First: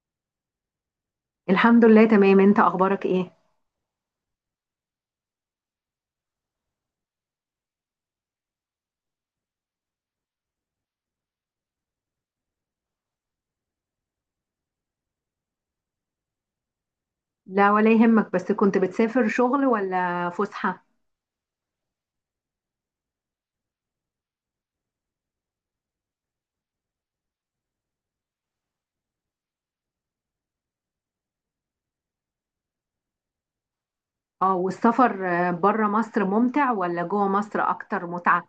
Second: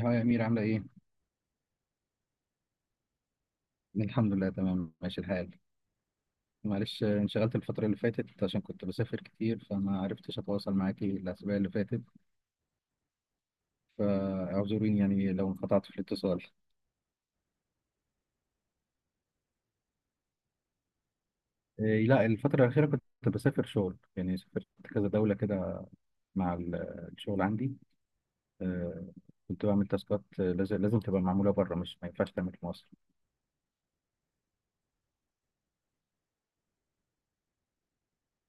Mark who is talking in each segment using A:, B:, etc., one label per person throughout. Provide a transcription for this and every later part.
A: هو يا أمير عاملة إيه؟
B: الحمد لله تمام، انت اخبارك ايه؟
A: الحمد لله تمام ماشي الحال. معلش انشغلت الفترة اللي فاتت عشان كنت بسافر كتير فما عرفتش أتواصل معاكي الأسابيع اللي فاتت، فاعذريني يعني لو انقطعت في الاتصال.
B: لا ولا يهمك، بس كنت بتسافر شغل ولا فسحة؟
A: إيه لا، الفترة الأخيرة كنت بسافر شغل، يعني سافرت كذا دولة كده مع الشغل عندي. آه، كنت بعمل تاسكات، لازم تبقى معمولة بره، مش ما ينفعش تعمل في مصر.
B: اه، والسفر بره مصر ممتع ولا جوه مصر اكتر متعة؟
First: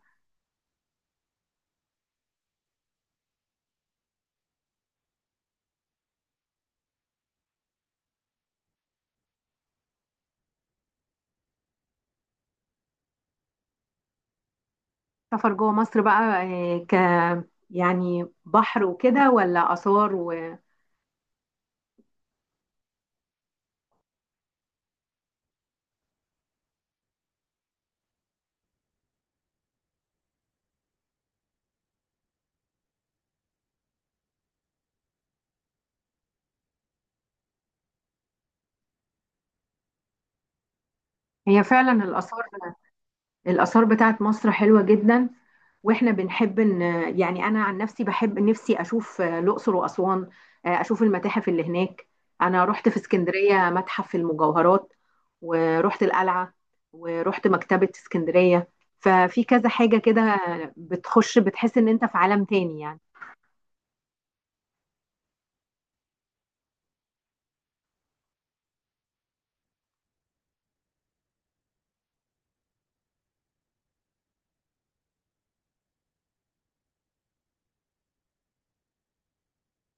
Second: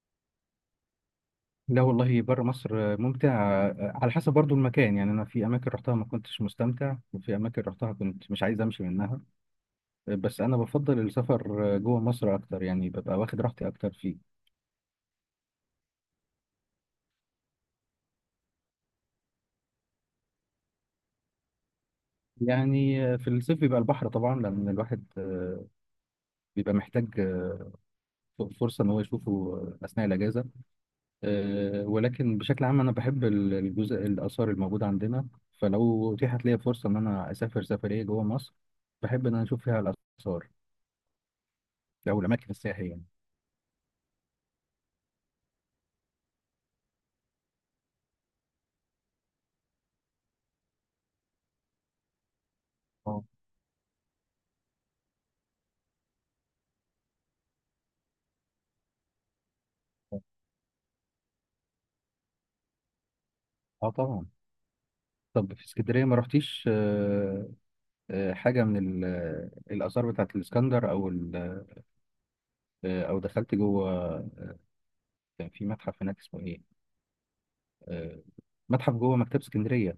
A: لا والله، بره مصر ممتع. على حسب برضو المكان، يعني أنا في أماكن رحتها ما كنتش مستمتع، وفي أماكن رحتها كنت مش عايز أمشي منها. بس انا بفضل السفر جوه مصر اكتر، يعني ببقى واخد راحتي اكتر فيه.
B: سفر جوه مصر بقى آه، ك يعني بحر وكده ولا آثار وهي؟
A: يعني في الصيف بيبقى البحر طبعا، لان الواحد بيبقى محتاج فرصه ان هو يشوفه اثناء الاجازه. ولكن بشكل عام انا بحب الجزء الاثار الموجوده عندنا، فلو اتيحت لي فرصه ان انا اسافر سفريه جوه مصر بحب ان انا اشوف فيها الاثار
B: فعلا
A: او
B: الآثار.
A: الاماكن السياحيه يعني.
B: الآثار بتاعت مصر حلوة جدا، واحنا بنحب ان يعني، انا عن نفسي بحب نفسي اشوف الاقصر واسوان. اشوف المتاحف اللي هناك. انا رحت في
A: اه.
B: اسكندريه متحف المجوهرات، ورحت القلعه، ورحت مكتبه اسكندريه. ففي كذا حاجه
A: آه.
B: كده بتخش بتحس ان انت في عالم تاني يعني.
A: اه طبعا. طب في اسكندريه ما رحتيش حاجه من الاثار بتاعت الاسكندر او او دخلت جوه، كان في متحف هناك اسمه ايه، آه، متحف جوه مكتبه اسكندريه.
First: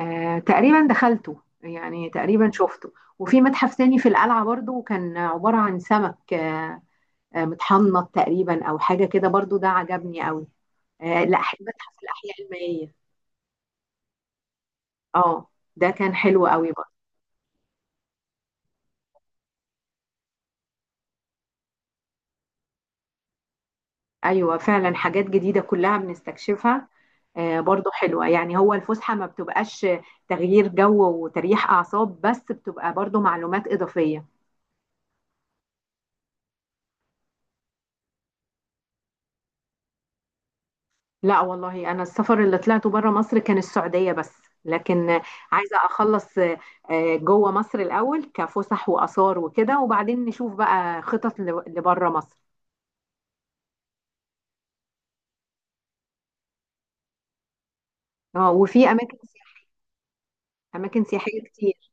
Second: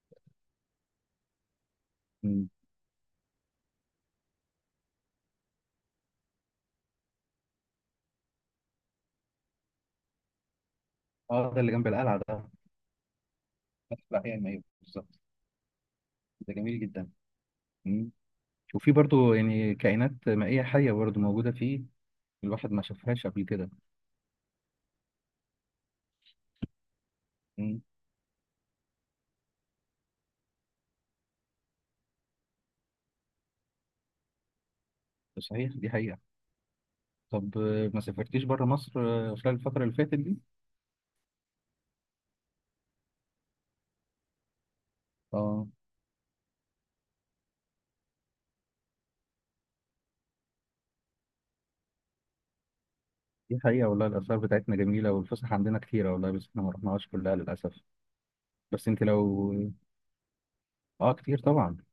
B: تقريبا دخلته، يعني
A: مم.
B: تقريبا شفته. وفي متحف تاني في القلعه برضو كان عباره عن سمك متحنط تقريبا او حاجه كده، برضو ده عجبني قوي. لا
A: اه،
B: أح-
A: ده اللي جنب
B: متحف
A: القلعه
B: الاحياء
A: ده،
B: المائيه.
A: متحف الاحياء المائيه بالظبط.
B: اه، ده كان حلو
A: ده
B: قوي
A: جميل
B: برضو.
A: جدا. مم. وفي برضو يعني كائنات مائيه حيه برضو موجوده فيه، الواحد ما شافهاش قبل كده.
B: ايوه فعلا، حاجات جديده كلها بنستكشفها.
A: مم.
B: برضو حلوه يعني، هو الفسحه ما بتبقاش تغيير جو وتريح اعصاب بس، بتبقى برضو معلومات اضافيه.
A: صحيح، دي حقيقه. طب ما سافرتيش بره مصر خلال الفتره اللي فاتت دي؟
B: لا والله، انا السفر اللي طلعته بره مصر كان السعوديه بس. لكن
A: اه.
B: عايزه اخلص جوه مصر الاول كفسح واثار وكده، وبعدين نشوف بقى خطط لبره مصر.
A: دي حقيقة والله، الآثار بتاعتنا جميلة والفسح عندنا كتيرة والله، بس احنا ما رحناهاش كلها للأسف.
B: اه،
A: بس انت لو،
B: اماكن
A: اه، كتير
B: سياحيه
A: طبعا.
B: كتير.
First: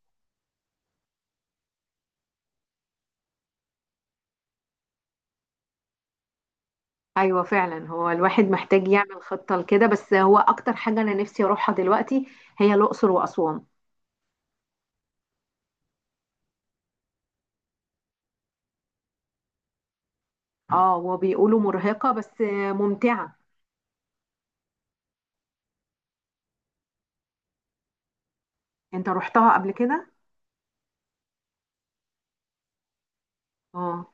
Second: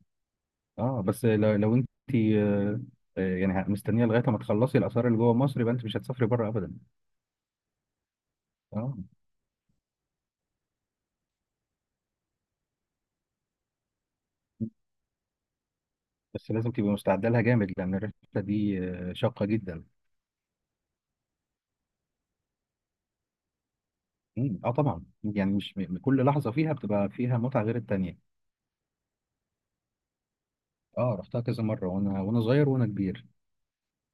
A: اه بس لو انت آه، يعني مستنيه لغايه ما تخلصي الاثار اللي جوه مصر، يبقى انت مش هتسافري بره ابدا.
B: ايوه فعلا، هو الواحد محتاج
A: اه،
B: يعمل خطه لكده، بس هو اكتر حاجه انا نفسي اروحها دلوقتي هي الاقصر واسوان.
A: بس لازم تبقي مستعده لها جامد، لان الرحله دي شاقه جدا.
B: اه، وبيقولوا مرهقه بس ممتعه.
A: اه طبعا، يعني مش م- كل لحظه فيها بتبقى فيها متعه غير التانيه.
B: انت رحتها قبل كده؟
A: اه، رحتها كذا مره، وانا وانا صغير وانا كبير،
B: اه.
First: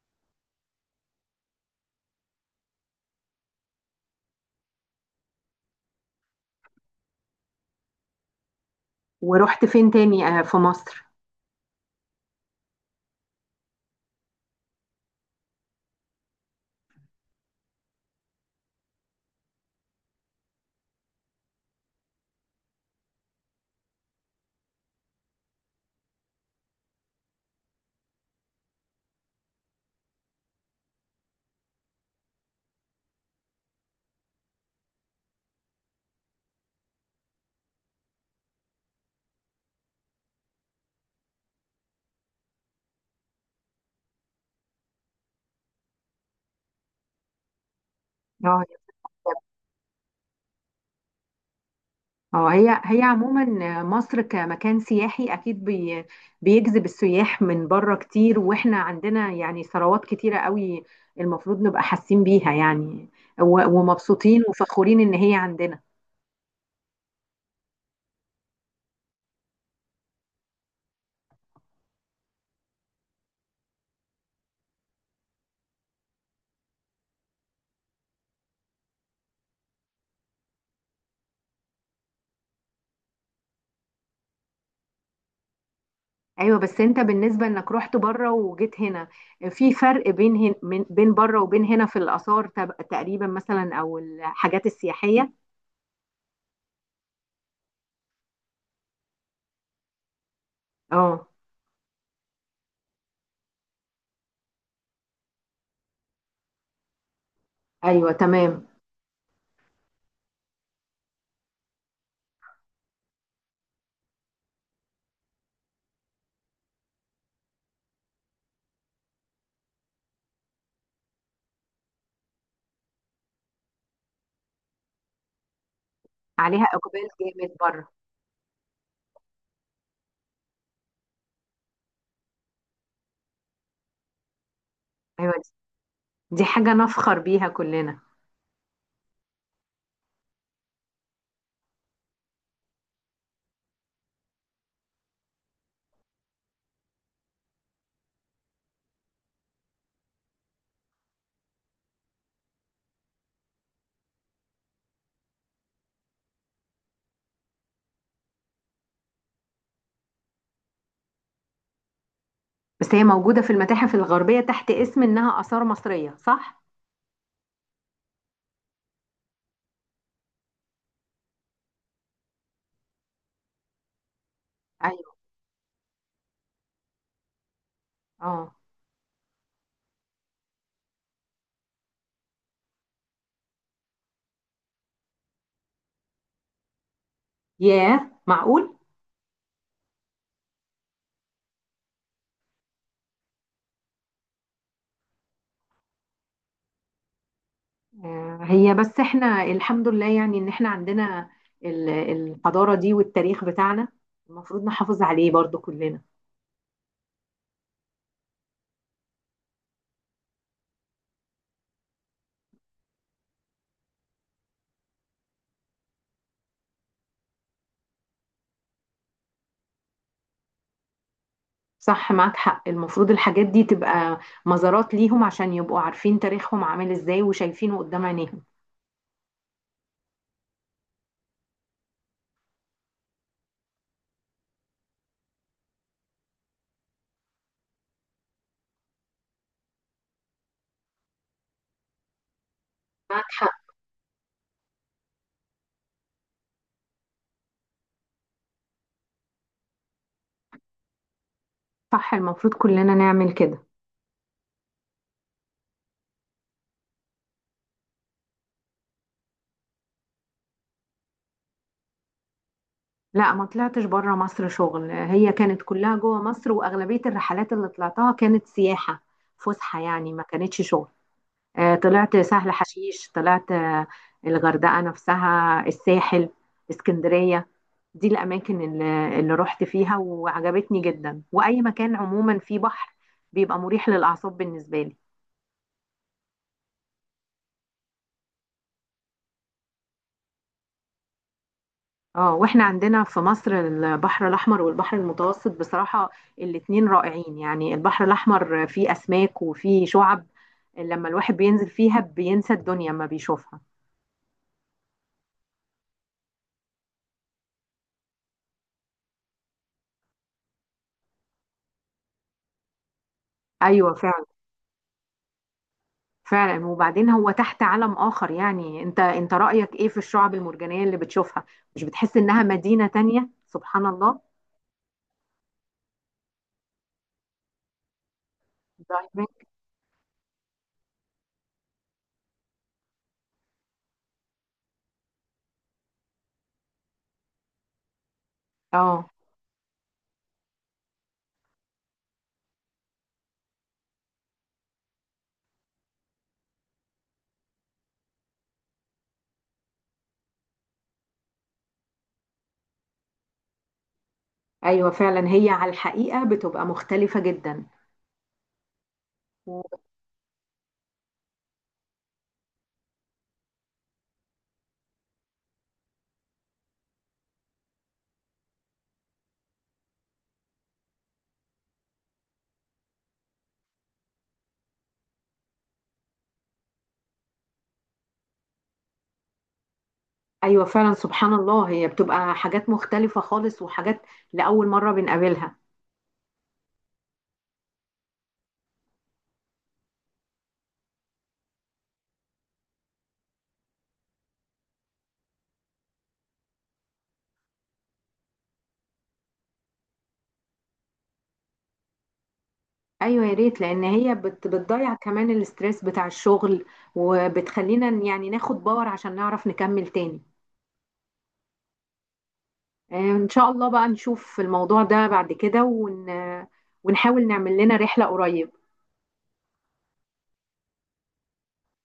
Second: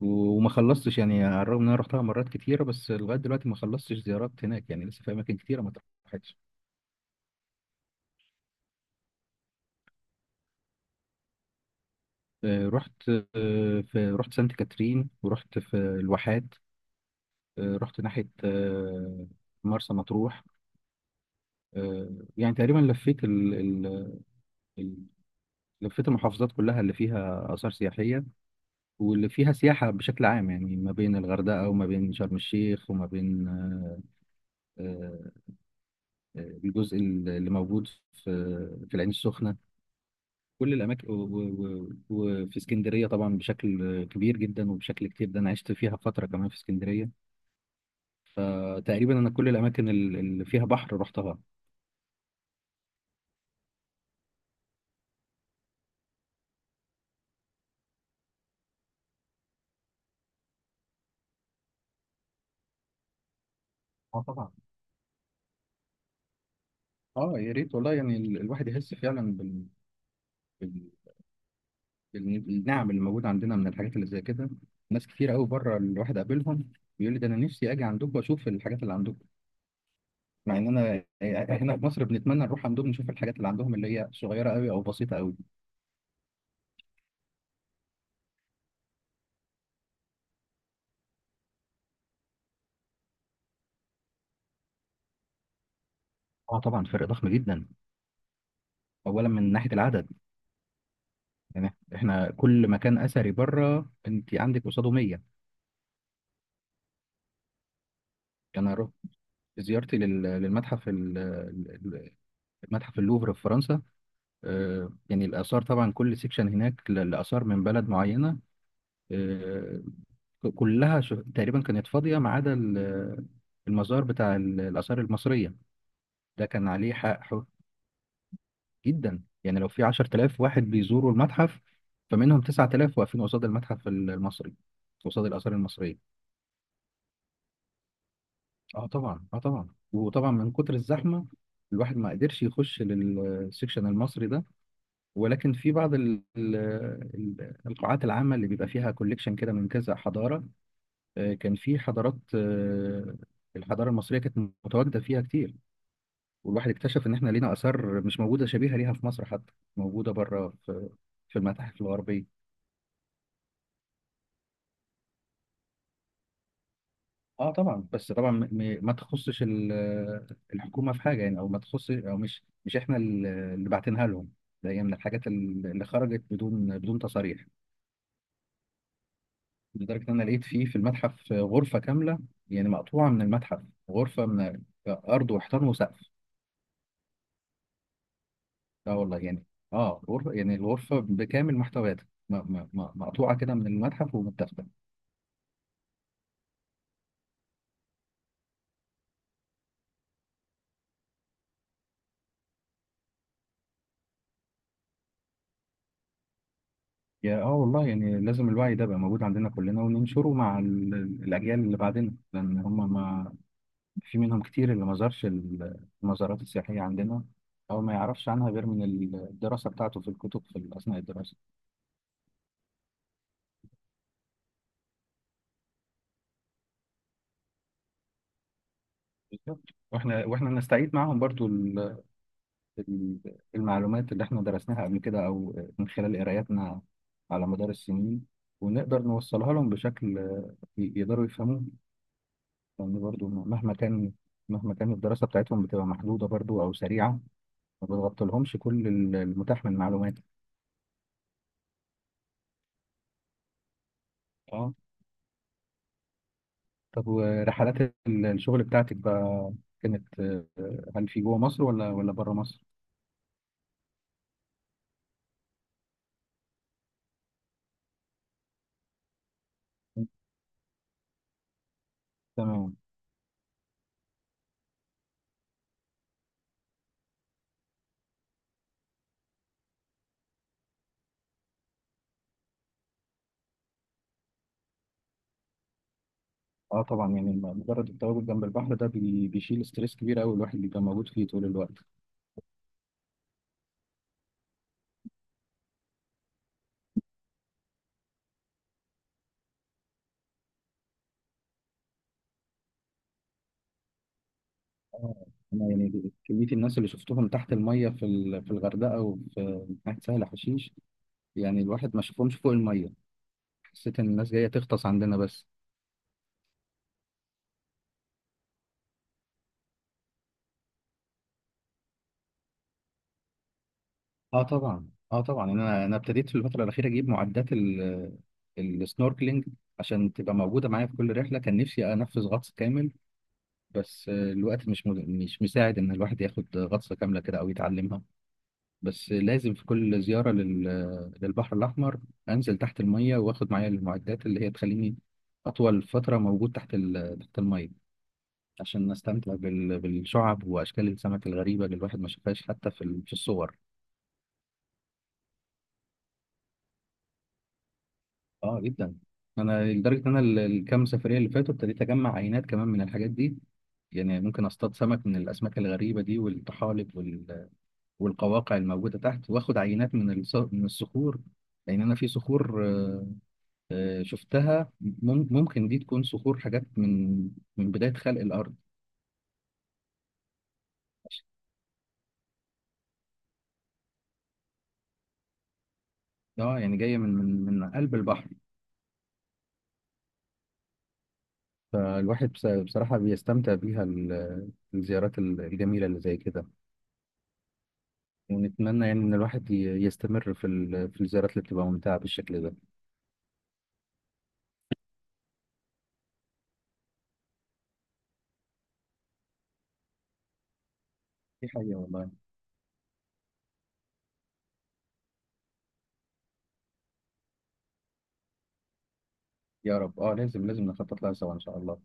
A: وما خلصتش، يعني على الرغم ان انا رحتها مرات كتيره، بس لغايه دلوقتي ما خلصتش زيارات هناك، يعني لسه في اماكن كتيره ما اتراحتش.
B: ورحت فين تاني في مصر؟
A: رحت في رحت سانت كاترين، ورحت في الواحات، رحت ناحية مرسى مطروح. آه، يعني تقريبا لفيت ال... ال... ال... لفيت المحافظات كلها اللي فيها آثار سياحية واللي فيها سياحة بشكل عام، يعني ما بين الغردقة وما بين شرم الشيخ وما بين آه، الجزء اللي موجود في في العين السخنة. كل الأماكن وفي اسكندرية طبعا بشكل كبير جدا وبشكل كتير، ده أنا عشت فيها فترة كمان في اسكندرية،
B: اه.
A: فتقريبا أنا كل الأماكن اللي فيها بحر رحتها.
B: اه، هي عموما مصر كمكان سياحي اكيد بيجذب السياح من بره كتير، واحنا عندنا يعني ثروات كتيره قوي المفروض نبقى حاسين بيها يعني،
A: اه
B: ومبسوطين
A: طبعا.
B: وفخورين ان هي عندنا.
A: اه يا ريت والله، يعني الواحد يحس فعلا بال... بالنعم اللي موجوده عندنا من الحاجات اللي زي كده. ناس كتير قوي بره الواحد قابلهم بيقول لي ده انا نفسي اجي عندكم واشوف الحاجات اللي عندكم، مع ان انا هنا في مصر بنتمنى نروح عندهم نشوف الحاجات اللي عندهم اللي هي صغيره قوي او بسيطه قوي.
B: ايوه، بس انت بالنسبه انك رحت بره وجيت هنا، في فرق بين بين بره وبين هنا في الاثار تقريبا، مثلا، او الحاجات السياحيه؟
A: اه طبعا، فرق ضخم جدا، اولا من ناحيه العدد.
B: اه.
A: يعني احنا كل مكان اثري بره انت عندك قصاده 100.
B: ايوه تمام.
A: انا رحت، زيارتي للمتحف المتحف اللوفر في فرنسا، يعني الآثار طبعا كل سيكشن هناك لآثار من بلد معينة، آه، كلها تقريبا كانت فاضية ما عدا المزار بتاع الآثار المصرية، ده
B: عليها
A: كان عليه
B: اقبال
A: حق حر
B: جامد بره.
A: جدا. يعني لو في 10,000 واحد بيزوروا المتحف، فمنهم 9,000 واقفين قصاد المتحف المصري، قصاد
B: ايوه، دي
A: الآثار المصرية.
B: دي حاجه نفخر بيها كلنا.
A: اه طبعا، اه طبعا، وطبعا من كتر الزحمة الواحد ما قدرش يخش للسيكشن المصري ده. ولكن في بعض القاعات العامة اللي بيبقى فيها كوليكشن كده من كذا حضارة، كان في حضارات، الحضارة المصرية كانت متواجدة فيها كتير، والواحد اكتشف إن إحنا لينا آثار مش موجودة شبيهة ليها في مصر، حتى موجودة بره في في المتاحف الغربية.
B: بس هي موجودة في المتاحف الغربية تحت اسم إنها آثار مصرية، صح؟
A: اه طبعا، بس طبعا ما تخصش الحكومة في حاجة يعني، او ما تخص، او مش احنا اللي باعتينها لهم، ده هي من
B: أيوه.
A: الحاجات اللي خرجت بدون بدون تصاريح.
B: اه.
A: لدرجة إن أنا لقيت فيه في المتحف غرفة كاملة، يعني مقطوعة من المتحف، غرفة من أرض وحيطان وسقف.
B: ياه، معقول؟
A: لا والله، يعني آه غرفة، يعني الغرفة بكامل محتوياتها مقطوعة كده من المتحف ومتاخدة.
B: هي بس احنا الحمد لله يعني إن احنا عندنا الحضارة دي والتاريخ بتاعنا المفروض نحافظ عليه برضو كلنا.
A: يا والله يعني، لازم الوعي ده يبقى موجود عندنا كلنا وننشره مع الأجيال اللي بعدنا، لأن هم، ما في منهم كتير اللي ما زارش المزارات السياحية عندنا، أو ما يعرفش عنها غير من الدراسة بتاعته في الكتب في أثناء الدراسة.
B: صح، معاك حق، المفروض الحاجات دي تبقى مزارات ليهم عشان يبقوا عارفين تاريخهم عامل ازاي وشايفينه قدام عينيهم.
A: بالظبط، واحنا نستعيد معاهم برضو المعلومات اللي احنا درسناها قبل كده او من خلال قراياتنا على مدار السنين، ونقدر نوصلها لهم بشكل يقدروا يفهموه. لان
B: معاك
A: برضو
B: حق.
A: مهما كان مهما كان الدراسة بتاعتهم بتبقى محدودة برضو او سريعة، ما بتغطي لهمش كل المتاح من معلومات.
B: صح، المفروض كلنا نعمل كده.
A: اه. طب ورحلات الشغل بتاعتك بقى، كانت هل في جوه مصر ولا بره مصر؟
B: لا، ما طلعتش بره مصر شغل، هي كانت كلها جوه مصر، واغلبيه الرحلات اللي طلعتها كانت سياحه فسحه يعني، ما كانتش شغل. طلعت سهل
A: تمام.
B: حشيش، طلعت الغردقه نفسها، الساحل، اسكندريه. دي الاماكن اللي رحت فيها وعجبتني جدا. واي مكان عموما فيه بحر بيبقى مريح للاعصاب بالنسبه لي.
A: اه طبعا، يعني مجرد التواجد جنب البحر ده بيشيل ستريس كبير قوي الواحد بيبقى موجود فيه طول الوقت.
B: اه، واحنا عندنا في مصر البحر الاحمر والبحر المتوسط بصراحه الاتنين رائعين. يعني البحر الاحمر فيه اسماك وفيه شعب، لما الواحد بينزل فيها بينسى الدنيا ما بيشوفها.
A: آه، انا يعني كميه الناس اللي شفتهم تحت الميه في في الغردقه وفي ناحيه سهل حشيش، يعني الواحد ما شافهمش فوق الميه،
B: ايوه
A: حسيت ان
B: فعلا.
A: الناس جايه تغطس عندنا بس.
B: فعلا، وبعدين هو تحت عالم اخر يعني. انت، رايك ايه في الشعب المرجانيه اللي بتشوفها؟ مش بتحس انها مدينه تانية، سبحان الله؟
A: اه طبعا، اه طبعا، يعني انا ابتديت في الفتره الاخيره اجيب معدات
B: دايفنج.
A: السنوركلينج عشان تبقى موجوده معايا في كل رحله، كان نفسي انفذ غطس كامل، بس الوقت مش مساعد ان الواحد ياخد غطسه كامله كده او يتعلمها.
B: اه.
A: بس لازم في كل زيارة للبحر الأحمر أنزل تحت المية، وآخد معايا المعدات اللي هي تخليني أطول فترة موجود تحت المية، عشان أستمتع بالشعب وأشكال السمك الغريبة اللي الواحد ما شافهاش حتى في الصور.
B: ايوه فعلا، هي على الحقيقه بتبقى مختلفه جدا.
A: آه جدا. أنا لدرجة إن أنا الكام سفرية اللي فاتوا ابتديت أجمع عينات كمان من الحاجات دي، يعني ممكن اصطاد سمك من الاسماك الغريبه دي، والطحالب والقواقع الموجوده تحت، واخد عينات من من الصخور، لان انا في صخور شفتها ممكن دي تكون صخور، حاجات من من بداية خلق الأرض.
B: ايوه فعلا، سبحان الله، هي بتبقى حاجات مختلفة خالص، وحاجات لأول مرة بنقابلها.
A: اه يعني جاية من قلب البحر. فالواحد بصراحة بيستمتع بيها الزيارات الجميلة اللي زي كده، ونتمنى يعني إن الواحد يستمر في في الزيارات اللي بتبقى ممتعة بالشكل ده.
B: ايوه يا ريت، لان هي بتضيع كمان الاسترس بتاع الشغل، وبتخلينا يعني ناخد باور عشان نعرف نكمل تاني.
A: دي حقيقة والله.
B: ان شاء الله بقى نشوف الموضوع ده بعد كده ونحاول نعمل لنا رحلة قريب.
A: يا رب، اه، لازم نخطط لها سوا إن شاء الله.